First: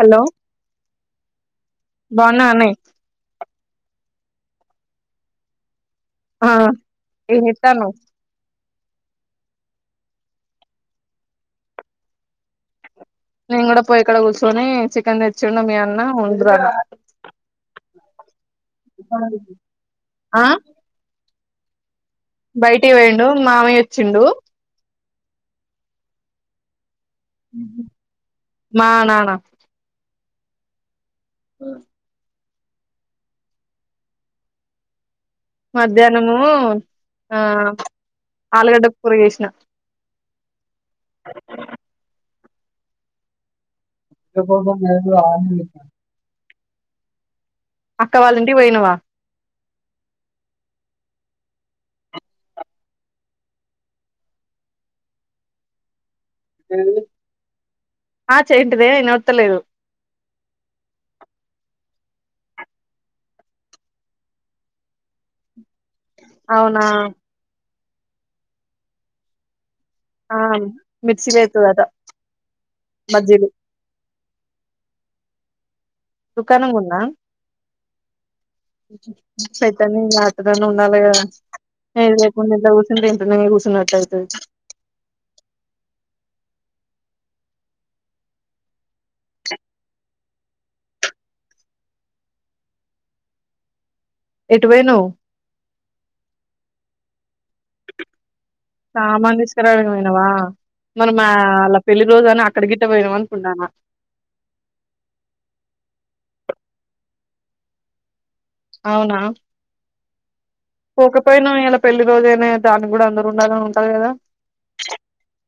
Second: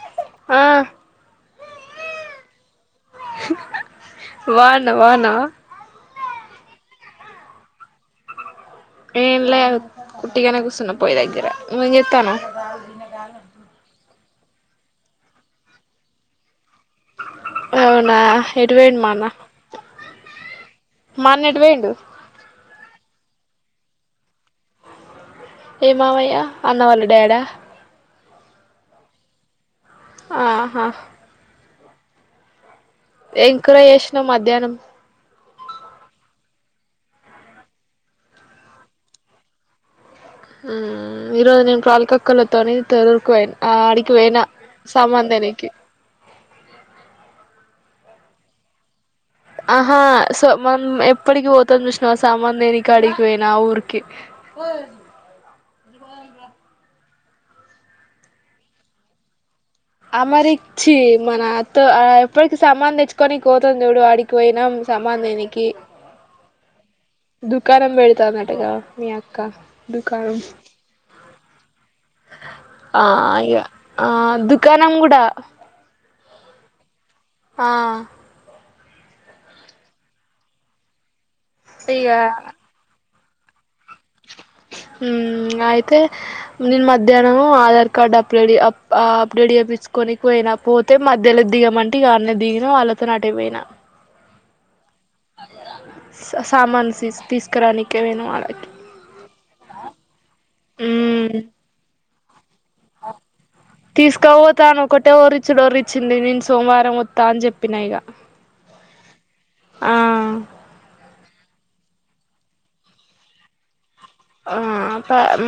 Hello ఆ బాగున్నానే వాన వానా ఆ ఏం సేత్తన్నావ్ ఏలే ఉట్టిగనే కూసున్న పోయి దగ్గర ఏంజేత్తన్నావ్ రానబ్బా నేను కూడా పోయి ఇక్కడ కూర్చుొని చికెన్ తెచ్చిండ మీ అన్న ఉండుర అవునా ఎటు పోయిండు మా అన్న ఆ మా అన్న ఎటువేండు బయటి వేయిండు మామయ్య వచ్చిండు ఏమావయ్యా అన్నవళ్ళు డేడ మానానా ఆహా ఉమ్ ఎం కుర చేసినావ్ మధ్యాహ్నం మధ్యాహ్నము ఆ ఆలుగడ్డ కూరగేసిన ఉ ఈరోజు నేను ప్రాలికి క్కలతో తెొర్కువై ఆడి పోయినా సమంతన్నికి అక్క వాళ్ళంటి పోయినవా ఆహా సో మనం ఎప్పటికి పోతాని చూసినాం సామాన్ దేనికి అడికి పోయినా ఆ ఊరికి ఆ చెంటిదే ఇనతలేదు అమరిచ్చి మన ఎప్పటికి సామాను తెచ్చుకొని పోతుంది చడు వాడికి పోయినాం సమాన్ దేనికి అవునా క్కనం పెడతాదంటగా అన్నట్టుగా మీ అక్క దుకాణం ఆ మిర్చి లా ఎత్తాదట ఆ బజ్జీలు ఇగ ఆ దుః కాణం గూడ దుకాణం కూడా నా ఆ పెద్దనీ రాత్రి అన్న ఉండాలి కదా ఇగ ఏది లేకుండా ఇట్ల కూసుంటే టనే కూసుంనట్ట అయితది హుమ్ అయితే నేను మధ్యాహ్నము ఆధార్ కార్డు అప్డేడ్ప్ అప్డేట్ చేయిించుకని పోయినా పోతే మధ్యలో దిగామంటే ఇ అన్న దిగిన వాళ్ళతో నటేపోయినా ఎటు వోయినావు సామాను సి సి తీస్ తీసుకురానికే పోయినం ఆడకి సామాను తీసుకురా డానీకి పోయినావ మన మా అలా పెళ్లిి రోజు అన్ ట్ తీసుక పోతాను ఒకటే వరిచ్చుడు వరిచ్చింది మీన్స్ సోమవారం వత్తా అని చెప్పినాయిక అవునా పోకపోయినా ఇలా పెళ్లి రోజైనా దాన్ని కూడా అందరు ఉండాల ఆ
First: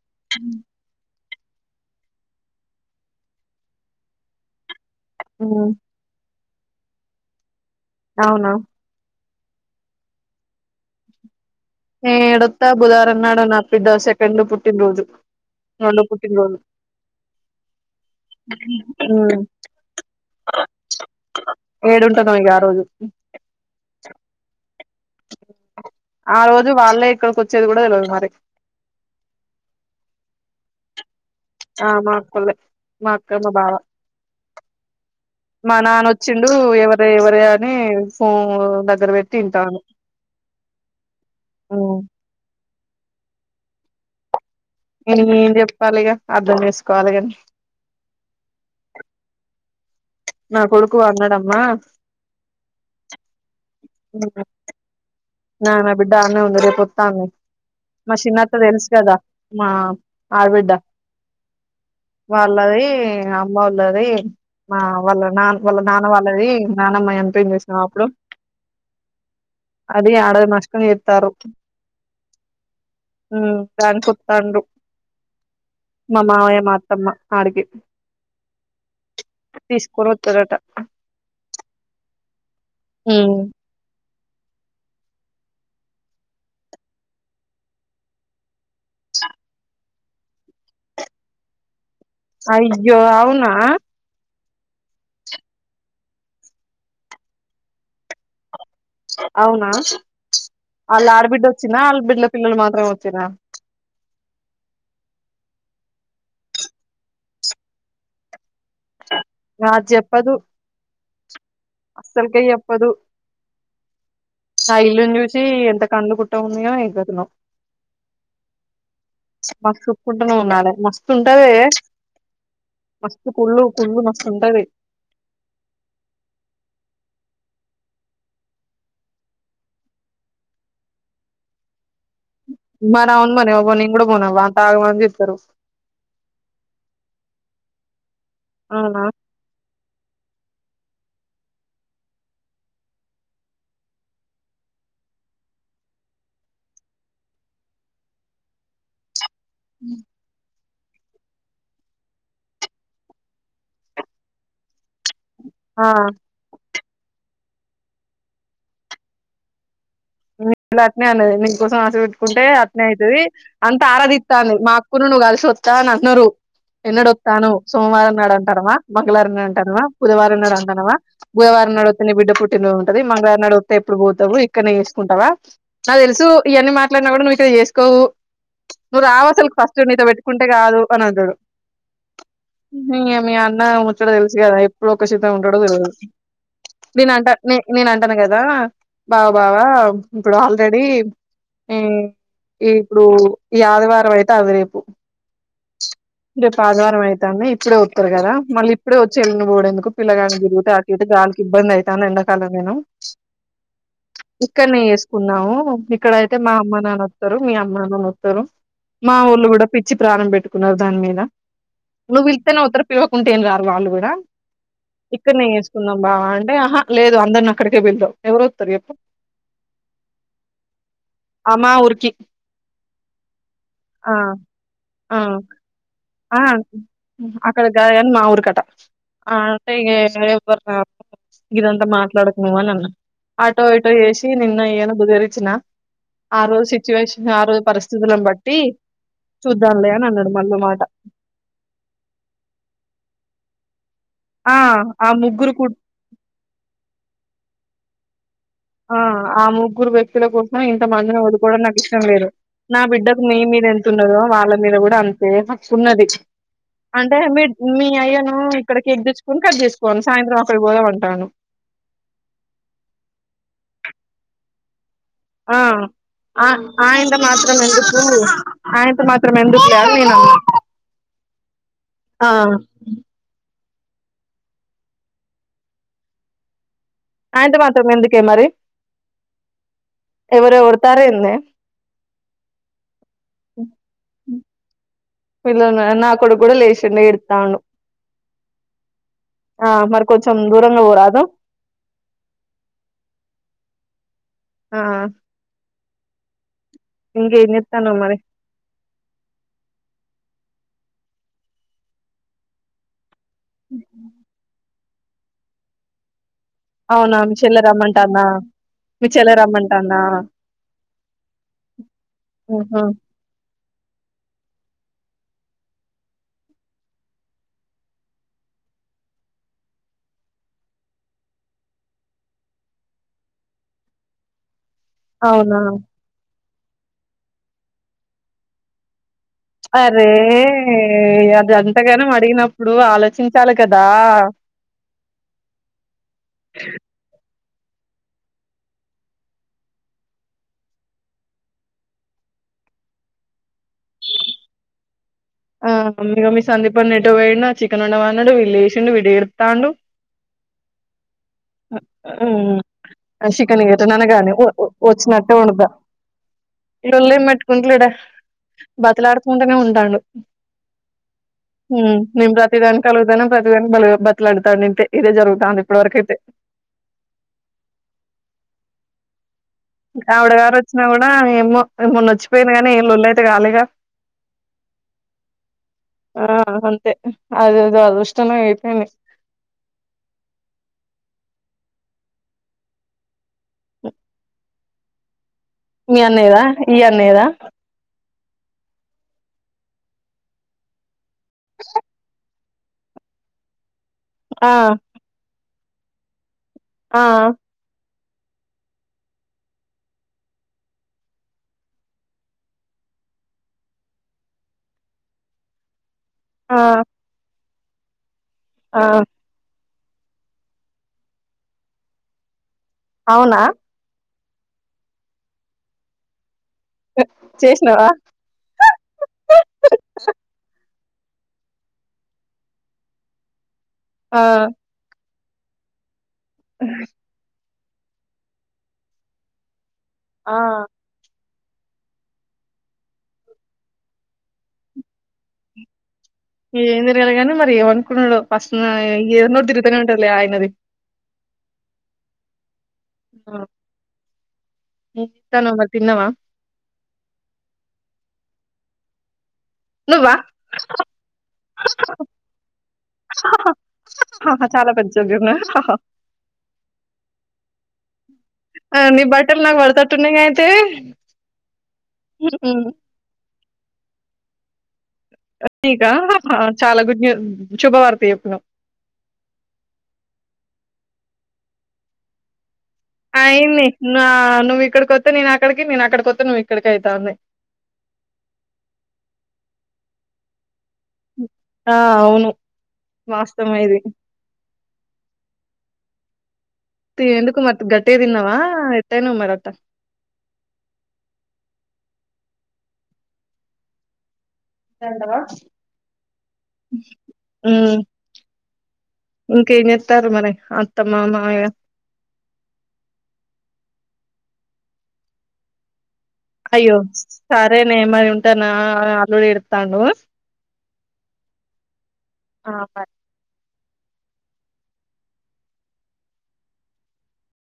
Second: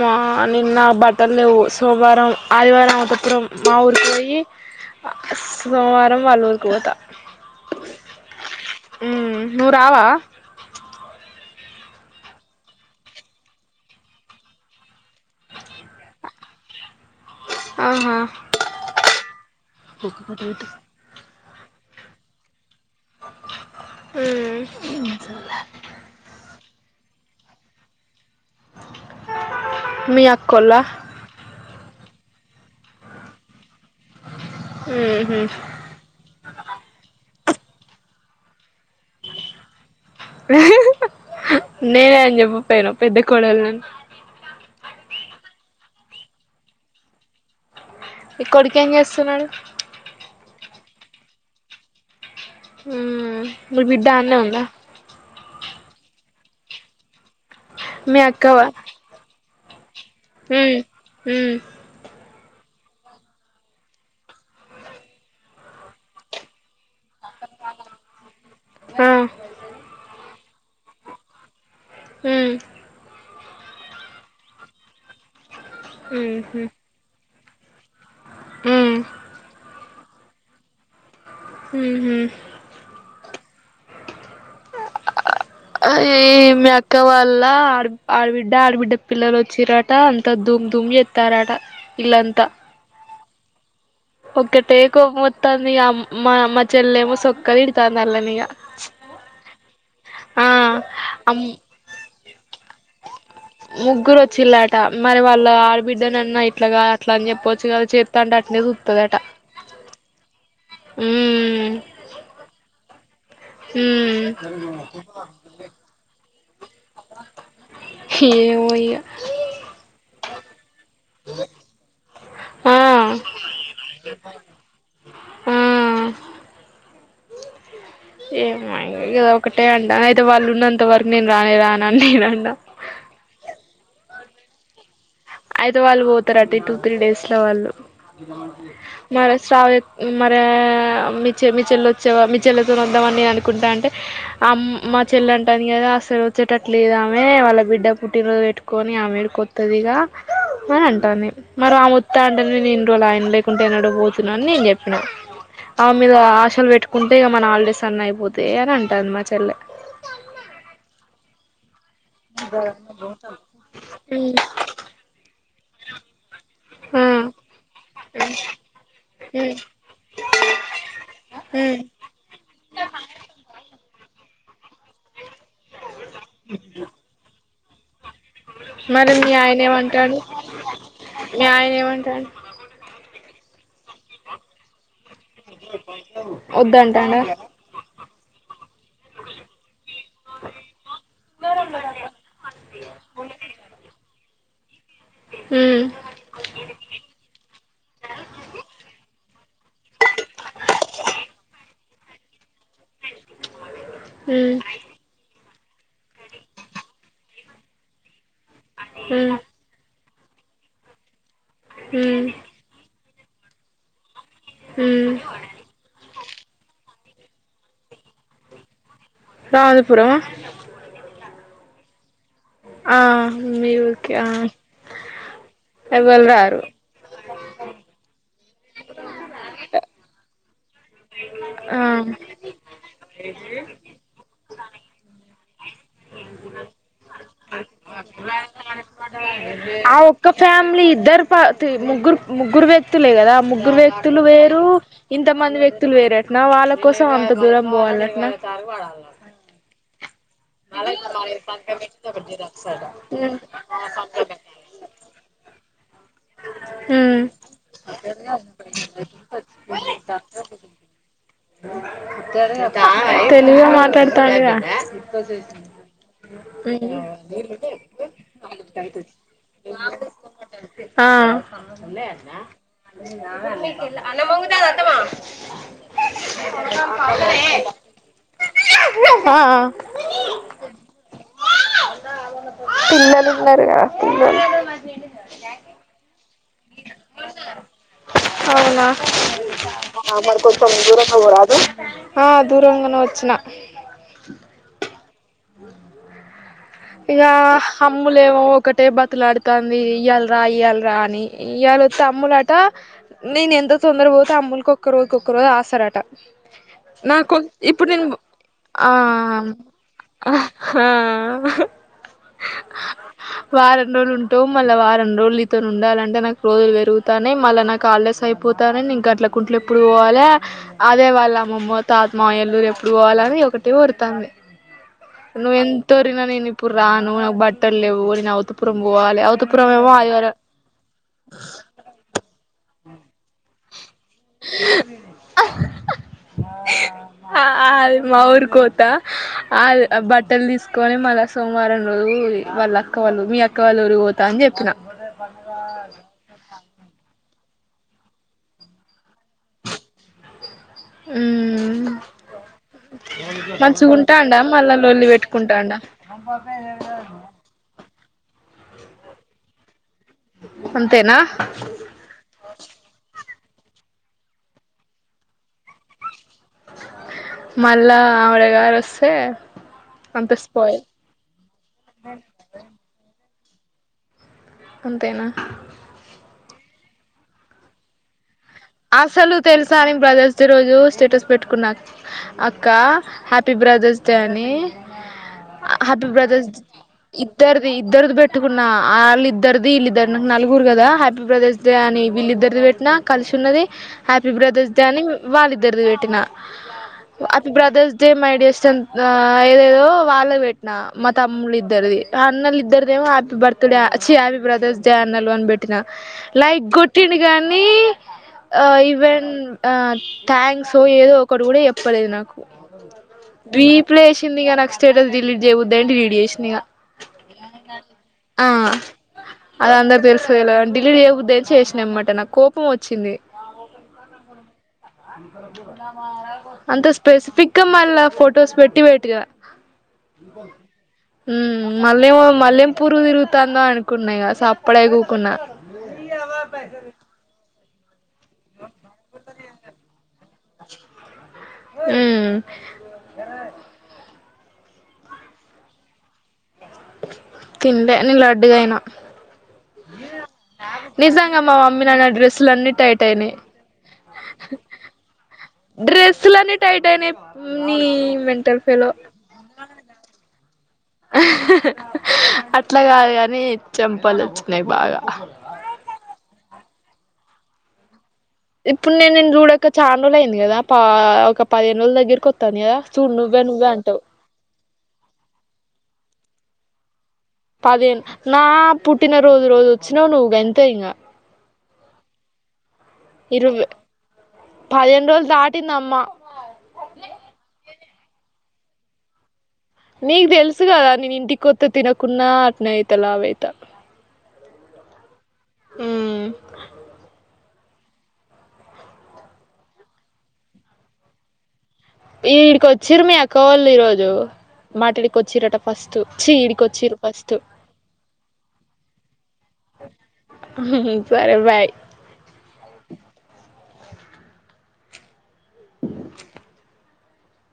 మా నిన్న బట్ టల్ల లేవు సోమవారం ఆదివారం అంతఃపురం మా ఊరుకి పోయి ఉమ్, సోమవారం వాళ్ళు ఊ కోత అవునా హుమ్ నువు రావ నే ఎడొస్తా బుధవారం అన్నాడు నా బిడ్డ సెకండ్ పుట్టిన రోజు రెండో పుట్టినరోోజు ఆహా హూ ఏడుంటా దో ఇగా ఆ రోజు హుమ్ ఇ సా జు వాళ్లే ఇక్కడికోచ్చేది గూడా తెలవదు మరి మీ అక్కోల్ల ఆ మా అక్కొల్లె. మా అక్క మా బావ ఉహు మా నాన్నొచ్చిండు ఎవరే ఎవరే అ నీ ఫోంగ్ దగ్ ఉమ్, నేనే అన్ చెబు పెను పెద్ద కోడల్ననీ ఎ నేనేం జెప్పాలిగ అర్ధం చేసుకోవాలి గాన్ నీ కొడుకు ఏం చేస్తున్నాడు నా కొడుకు అన్నాడంమ్మా హ్మ్ మీ బిడ్డ అన్నే ఉందా నా నా బిడ్డ అన్నే ఉన్నది రేపోతాంది మ షిన్నత్త తెలుసు గదా మా హు ఆడబిడ్డ హు వాళ్ళది అమ్ములది మా వాళ్ళ నాన్ వాళ్ళ నాన్న వాళ్ళది నానమ్మ ఎంత్ పెన్జేసిన అప్పుడు ఆ ఎ ఆడ నష్టం ఎత్తారు హ్మ్ హూ దాన్ సోప్తండ్రు మా మావయ్య మా అత్తమ్మ అడికే మ్ కోరోత్తరాట హు హూ ఉ అ ఈ మీ అక్క వాళ్ళ ఆడిబ్ ఆడబిడ్డ, ఆడబిడ్డ పిల్లలు వచ్చిర్రట ధూమ్ ధూమ్ ఎత్తారట అయ్యో అవున్ నా ఒక్కతే కోపమొత్తంది ఆమ్ మా మా చెల్లెమ్మ సోక్కా తిడతాంది వల్లనిగా అవునా అళ్ళ అమ్ ఆడబిడ్డొచ్చినా ఆళ్ బిడ్ల పిల్లోలు మాత్రమే వచ్చిర్రా ముగ్గురు వచ్చిళ్ళట మరి వాళ్ళ ఆడబిడ్డనన్న ఇట్లాగా అట్లా అన్ జెప్పొచ్చు గదా చెప్తాండా అట్ నా జెప్పదు అస్సలుకే యోప్పుదు ఇల్లుని చూసి ఎంత కండ్లు హ్మ్ కుట్ట ఉన్నయో ఏం కథనో ఏమో ఇగ మాకు చూప్పుకుంటూనే ఉన్నారు మస్తు ఉంటది గద ఆ మస్తు కుళ్ళు కుళ్ళు మస్తు ఉంటంది ఏ ఒకటే అండ అయితే వాళ్ళు ఉన్నంత వరకు నేను రానే రాన నేను మర అవును మరి ఒబో ని కూడా వన వాంతాగవన్నిస్ అయితే వాళ్ళు పోతారు అట టూ త్రీ డేస్ లో వాళ్ళు అ అవునా మరె శ్రావిద్ మరె మీ చెల్లి వచ్చే మీ చెల్లెతో వద్దామని అనుకుంటాంటే అమ్ మా చెల్లె అంటాందికదా, అసలు వచ్చేటట్ లేదు ఆమె వాళ్ళ బిడ్డ పుట్టినరోజు పెట్టుకొని ఆమె ఎడుకొ, తిదిగా అని అంటాంది మరి ఆయన వత్తా అంటే న నేను ఇన్ని రోజుల ఆగిన లేకుంటే ఎనడు పోతున్నా అని నేను చెప్ ఆ ఆమె ద ఆశల్ పెట్ కుంటే ఇ మన హాలిడేస్ అన్న అయిపోతే అని అంటాంది మా చెల్లె మీ అట్నే అన్నది నీ కోసం నువ్వెట్టుకుంటే అట్నే అయితది అంత ఆరాదితాన్ది మా అకును నువ్వు కలిసి వా చాన అంటున్నరు ఎన్నడు ఆ వత్తానవ్ సోమవారం అంటనవా, మంళవారం అంటనవా, బుధవారం నాడు అంటనవా, బుధవారం ఉమ్ నాడు వత్తే నీ బిడ్డ పుట్టిన ఉంటది, మంగళారం నాడు వత్తే ఇపుడు పోతవు ఎక్కన్న చేస్ కుంటవా నా తెలుసు ఇవన్నీ మాట్లాడినా కూడా మేసేజ్ చేస్ కొవ్వు నువ్వు మరి రావు మీ అసలు ఆయన ఫస్ట్ నీతో ఏమంటాడు పెట్టుకుంటే కాదు అని అంటడు మీ ఆయన ఏమంటాడు మీ అన్న ముచ్చట తెలుసు కదా ఎప్పు కొసెతం ఉండడం జరదు నేను వద్దంటాడా అంటా నే నేను అంటాను కదా బావ బావా ఇప్పుడు ఆల్రెడీ ఈ ఈ ఇప్పుడు ఈ ఆదివారం అయి తది రేపు ఉమ్ రేపు ఆదివారం అయితంది ఇప్పుడే వత్తరు కదా మళ్ళీ ఇప్పుడే వ చెల్లు పోడేందుకు పిల్లగానికి తిగుత ఆటికీటికి గాలికి ఇబ్బంది అవుతాంది ఎండాకాలం మనం ఉమ్ ఇక్కన్నే వేసుకున్నాము ఇక్కడయితే మా అమ్మ నాన్న వత్తరు మీ అమ్మ నానా లు తరు మా ఉమ్ వొళ్ళు కూడా పిచ్చి ప్రాణం పెట్టుకున్నారు దాని మీద నువ్వు ఉమ్ పిలిస్తేనే పోతారా పిలువకుంటే ఏం రారు వాళ్ళు కూడా ఉమ్ ఇక్కడనేే చేేసుకుందాం బావ అని అంటే ఆహా లేదు అందరిని అక్కడికే పిలుదాం ఎవరు వస్తారు చెప్పు రాజపురమా అమ్మ ఊరికి ఆ ఇంక ఆ ఆ ఎమ్ ఆ అక్కడ గదు కానీ మ్మ అ ఆ అంటే ఇక నేలేవ్ ఎవరు రారు ఆ ఇదంతా మాట్లాడకు నువ్వు అన్నా ఆటో ఇటో చేేసి నిన్న ఏన ద్దూన ఆ రోజు సిచ్యువేషన్ ఆ రోజు పరిస్థితులను బట్టి చూద్దాంలే అని అన్నాడు మళ్ళ మాట త తి ముగ్గురు ముగ్గురు వ్యక్తులే కదా ముగ్గురు వ్యక్తి వ్యక్తులు ఆ వేరు ఆ ఇంత ముగ్గురు మంది కు వ్యక్తులు వేరటన వాళ్ళ కోసం అంత దూరం పోవాలటన ఆ ఆ ముగ్గురు వ్యక్ వ్యక్తుల కోసమో ఇంత మంది ని వదుకోవడం నాకు ఇష్టం లేదు నా బిడ్డకు మీ ఉమ్ మీద ఎంత ఉన్నదో వాళ్ళ మీద కూడా అంతే హక్కున్నది అంటే ఉమ్ మీ మీ అయ్యను ఇక్కడ కేక్ తెచ్చుకని కట్ చేసుకోవను సాయంత్రం అక్కడకు పోదామంటునాడు నువ్వే మాట్లాడుతావుగా ఆ ఆయంత మాత్రం ఎందుకు ఆయంత మాత్రం ఎందుకులే అని నేను అన్న అన్నే అన్నా అన్నమంగట అది అంటమా ఆయనతో మాత్రమే ఎందుకే మరి ఆ ఎవరు ఓర్తారెందే నేనే పిల్లల నా కొడుకు ఏడుత్తాండు మరి కొంచెం దూరంగా పోరాదు ఆ ఇగా ఇంకేం చేత్తన్నావ్ మరి అమ్ములేమో ఒకటే బ్రతులాడుతుంది ఇయ్యాల్ రాయల్ రాణి ఈయాల తమ్ముడట నేనెంత తొందర పోతే అమ్ములుకొక్ ఒక్కరికొకరు ఆసరాట అవునా మీ నాకు చెల్లె ఇప్పుడు నేను రమ్మంటాందా ఆ మీ చెల్లె రమ్మంటాందా హా ఆహా వారం రోజులు ఉంటావ్ మళ్ళ వారం రోజులు నీతోని ఉండాలం నాకు రోజులు పెరుగుతానయి మళ్ళా నాకు హాలిడేస్ అయిపోతనయ్ నేను గడ్లకుంట్ల ఎప్పుడు పోవాలె అదే వాళ్ళ అమ్మమ్మ తాత్ మామయోల్లురు ఎప్పుడు పోవాల అని ఒకటే వోరుతాంది అవునా నువ్వెంతోరీన నేనిప్ ఇప్పుడు రాను నాకు బట్టలు లేవు నేను అవతుపురం పోవాలే అవ్ అరే అది అంతగానం అడిగినప్పుడు ఆలోచించాల గ్ దా ఆ అది మా ఊరి కోత అది బట్టలు తీసుకొని మళ్ళా సోమవారం రోజు వాళ్ళ అక్క వాళ్ళు మీ అక్ అక్క వల ఉరికిపోత అని చెప్పిన ఆ మమ్మి మమ్మీ సందీప అన్న ఎట్ నువ్వేనో చికన్ వండమానడు వీడు లేచిండు విడేడుతాండు చికన్ ఎట్నన్న గాని మంచిగుంటాండా వో మళ్ళా లొల్లి వోచ్చినట్టే వండుతా పెట్టుకుంటాండా ఇళ్ళె ముట్టుకుంటలేడె బతిలాడుకుంటనే ఉంటాడు అంతేనా ప్రతిదాని అలుగుతనా ప్రతిదానికి బాల్ బతీలాడతాండు ఇంతే ఇదేజరుగుతాంది ఇప్పటివరకైతే మళ్ళా ఆవిడ గారు ఓస్తే ఆవిడ గారు వచ్చినా కూడా ఏమో మెున్న వచ్చిపోయింది కానీ లొల్లైతే కా గాలేగా అంతేనా ఆ అంతే అదేదో అదుృష్టమే అసలు తెలుసా అని బ్రదర్స్ డే రోజు స్టేటస్ పెట్టుకున్నా అక్క హ్యాప్ పి బ్రదర్స్ డే అని మీ హ్యాపీ అన్నయ్యదా బ్రదర్స్ ఈ అన్నయ్యదా ఇద్దరిది ఇద్దరిది బెట్ అట్టుకున్న అల్ ఇద్దరిది వీళ్ళిద్దర్ నాకు నలుగురు కదా పి బ్రదర్స్ డే అని విళ్లీద్దర్ ఇదివేట్నా కలిసి తున్నది హ్యాపీ ఆ బ్రదర్స్ డే అని వాళ్ళి ఇదర్దీ వేటినా ఆ ఆపి బ్రదర్స్ సేమ్ ఐడియస్టన్ ఆ ఏదేదో వాళ్ళకు పెట్టినా మా తమ్ముళ్ళిద్దరిది ఆ అన్నలిద్దరిదేమో హ్యాపీ బర్త్డేచ్చి హ్యాపీ బ్రదర్స్ డే అన్నలు అని పెట్టినా ఆ లైక్ గొట్టిండి గా నీ ఆ ఇవెన్ ఆ థ్యాంక్స్ ఏదో ఒకటి కూడా చెప్పలేదు నాకు అవునా బీ ప్లేష్ ందిగా నాకు స్టేటస్ డిలీట్ చెయ్ బుద్దైంది లీట్ చేషినిగ చేస్నావా అది అందరు తెలుసులా డిలీట్ చేయ్బుద్దై చేష్నెమ్మట నాక్కోపం ఓ చ్చింది ఆ అంతే స్పెసిఫిక్ ఇంకా మళ్ళా ఫొటోస్ పెట్టి పెటుగా ఆ మ్ మళ్ళేమో మళ్ళేం పురుగుతిరుగుతాందో అనుకున్నా ఇగ సప్పుడైగూకున్నా ఇది ఏందిరిలాగాని మరి ఇవన్ ఫుల్లో ఫస్ నో ఏందో తిరుగుతనే ఉంటదిలే ఆయనది మ్ [inaudible] తిన్నవా తిండే నే లడ్డుగయినా నువ్వా మా మమ్మీ నాన్న డ్రెస్సులన్నీ టైట్ అయినాయి చాలా పెద్ద జోక్ చెప్పా హా హా డ్రెస్సులన్నీ టైట్ అయినాయి నీ మెంటల్ ఫెలో నీ బట్టలు నాకు పడతట్టున్నాగా అయితే హ్ హు హ్మ్. అట్లా కాదు కాని చెంపలు కున్నయ్ బాగా [unintelligible] ఇగ ఆహా చాలా గుడ్ న్యూ శుభవార్త చెప్నావ్ ఇప్పుడు నేన్ నిన్ చూడక చాన్ రోజులు అయింది కదా పా ఒక పదిహేను రోజుల దగ్గరికొత్తాంది కదా చూడు ఆ నువ్వే ఏంది నువ్వే అంటావు నా నువ్విక్కడికొత్తే నేనక్కడికి నేనక్కడికొత్తే నువ్ ఇక్కడకైతా ఉంది పదిహేను నా పుట్టిన రోజు రోజొచ్చినావు నువ్ గం తే ఇంగ ఆ అవును వాస్తవమే ఇరువె ఇది పదిహేను రోజులు దాటిందమ్మా తే ఎందుకు మరి గట్టిదిన్నవ ఎత్తాయినవ మరట్ట నీకు తెలుసు కదా నేను ఇంటి కొత్త తినకున్నా అట్నే అయిత లావయిత ఎంటవా అ ఉమ్ ఇంకెత్తారు మరి అత్తమ్మ మాయ ఈడికి వచ్చిరు మీయక్కవోళు ఈ రోజు మాట్లాడి కి వచ్చిరట ఫస్ట్ చీ ఈడికి అయ్యో వచ్చిరు ఫస్ట్ సరేలే మరి ఉంటాను అల్లుడు ఎడత్తాండు సరే బాయ్ ఆ బాయ్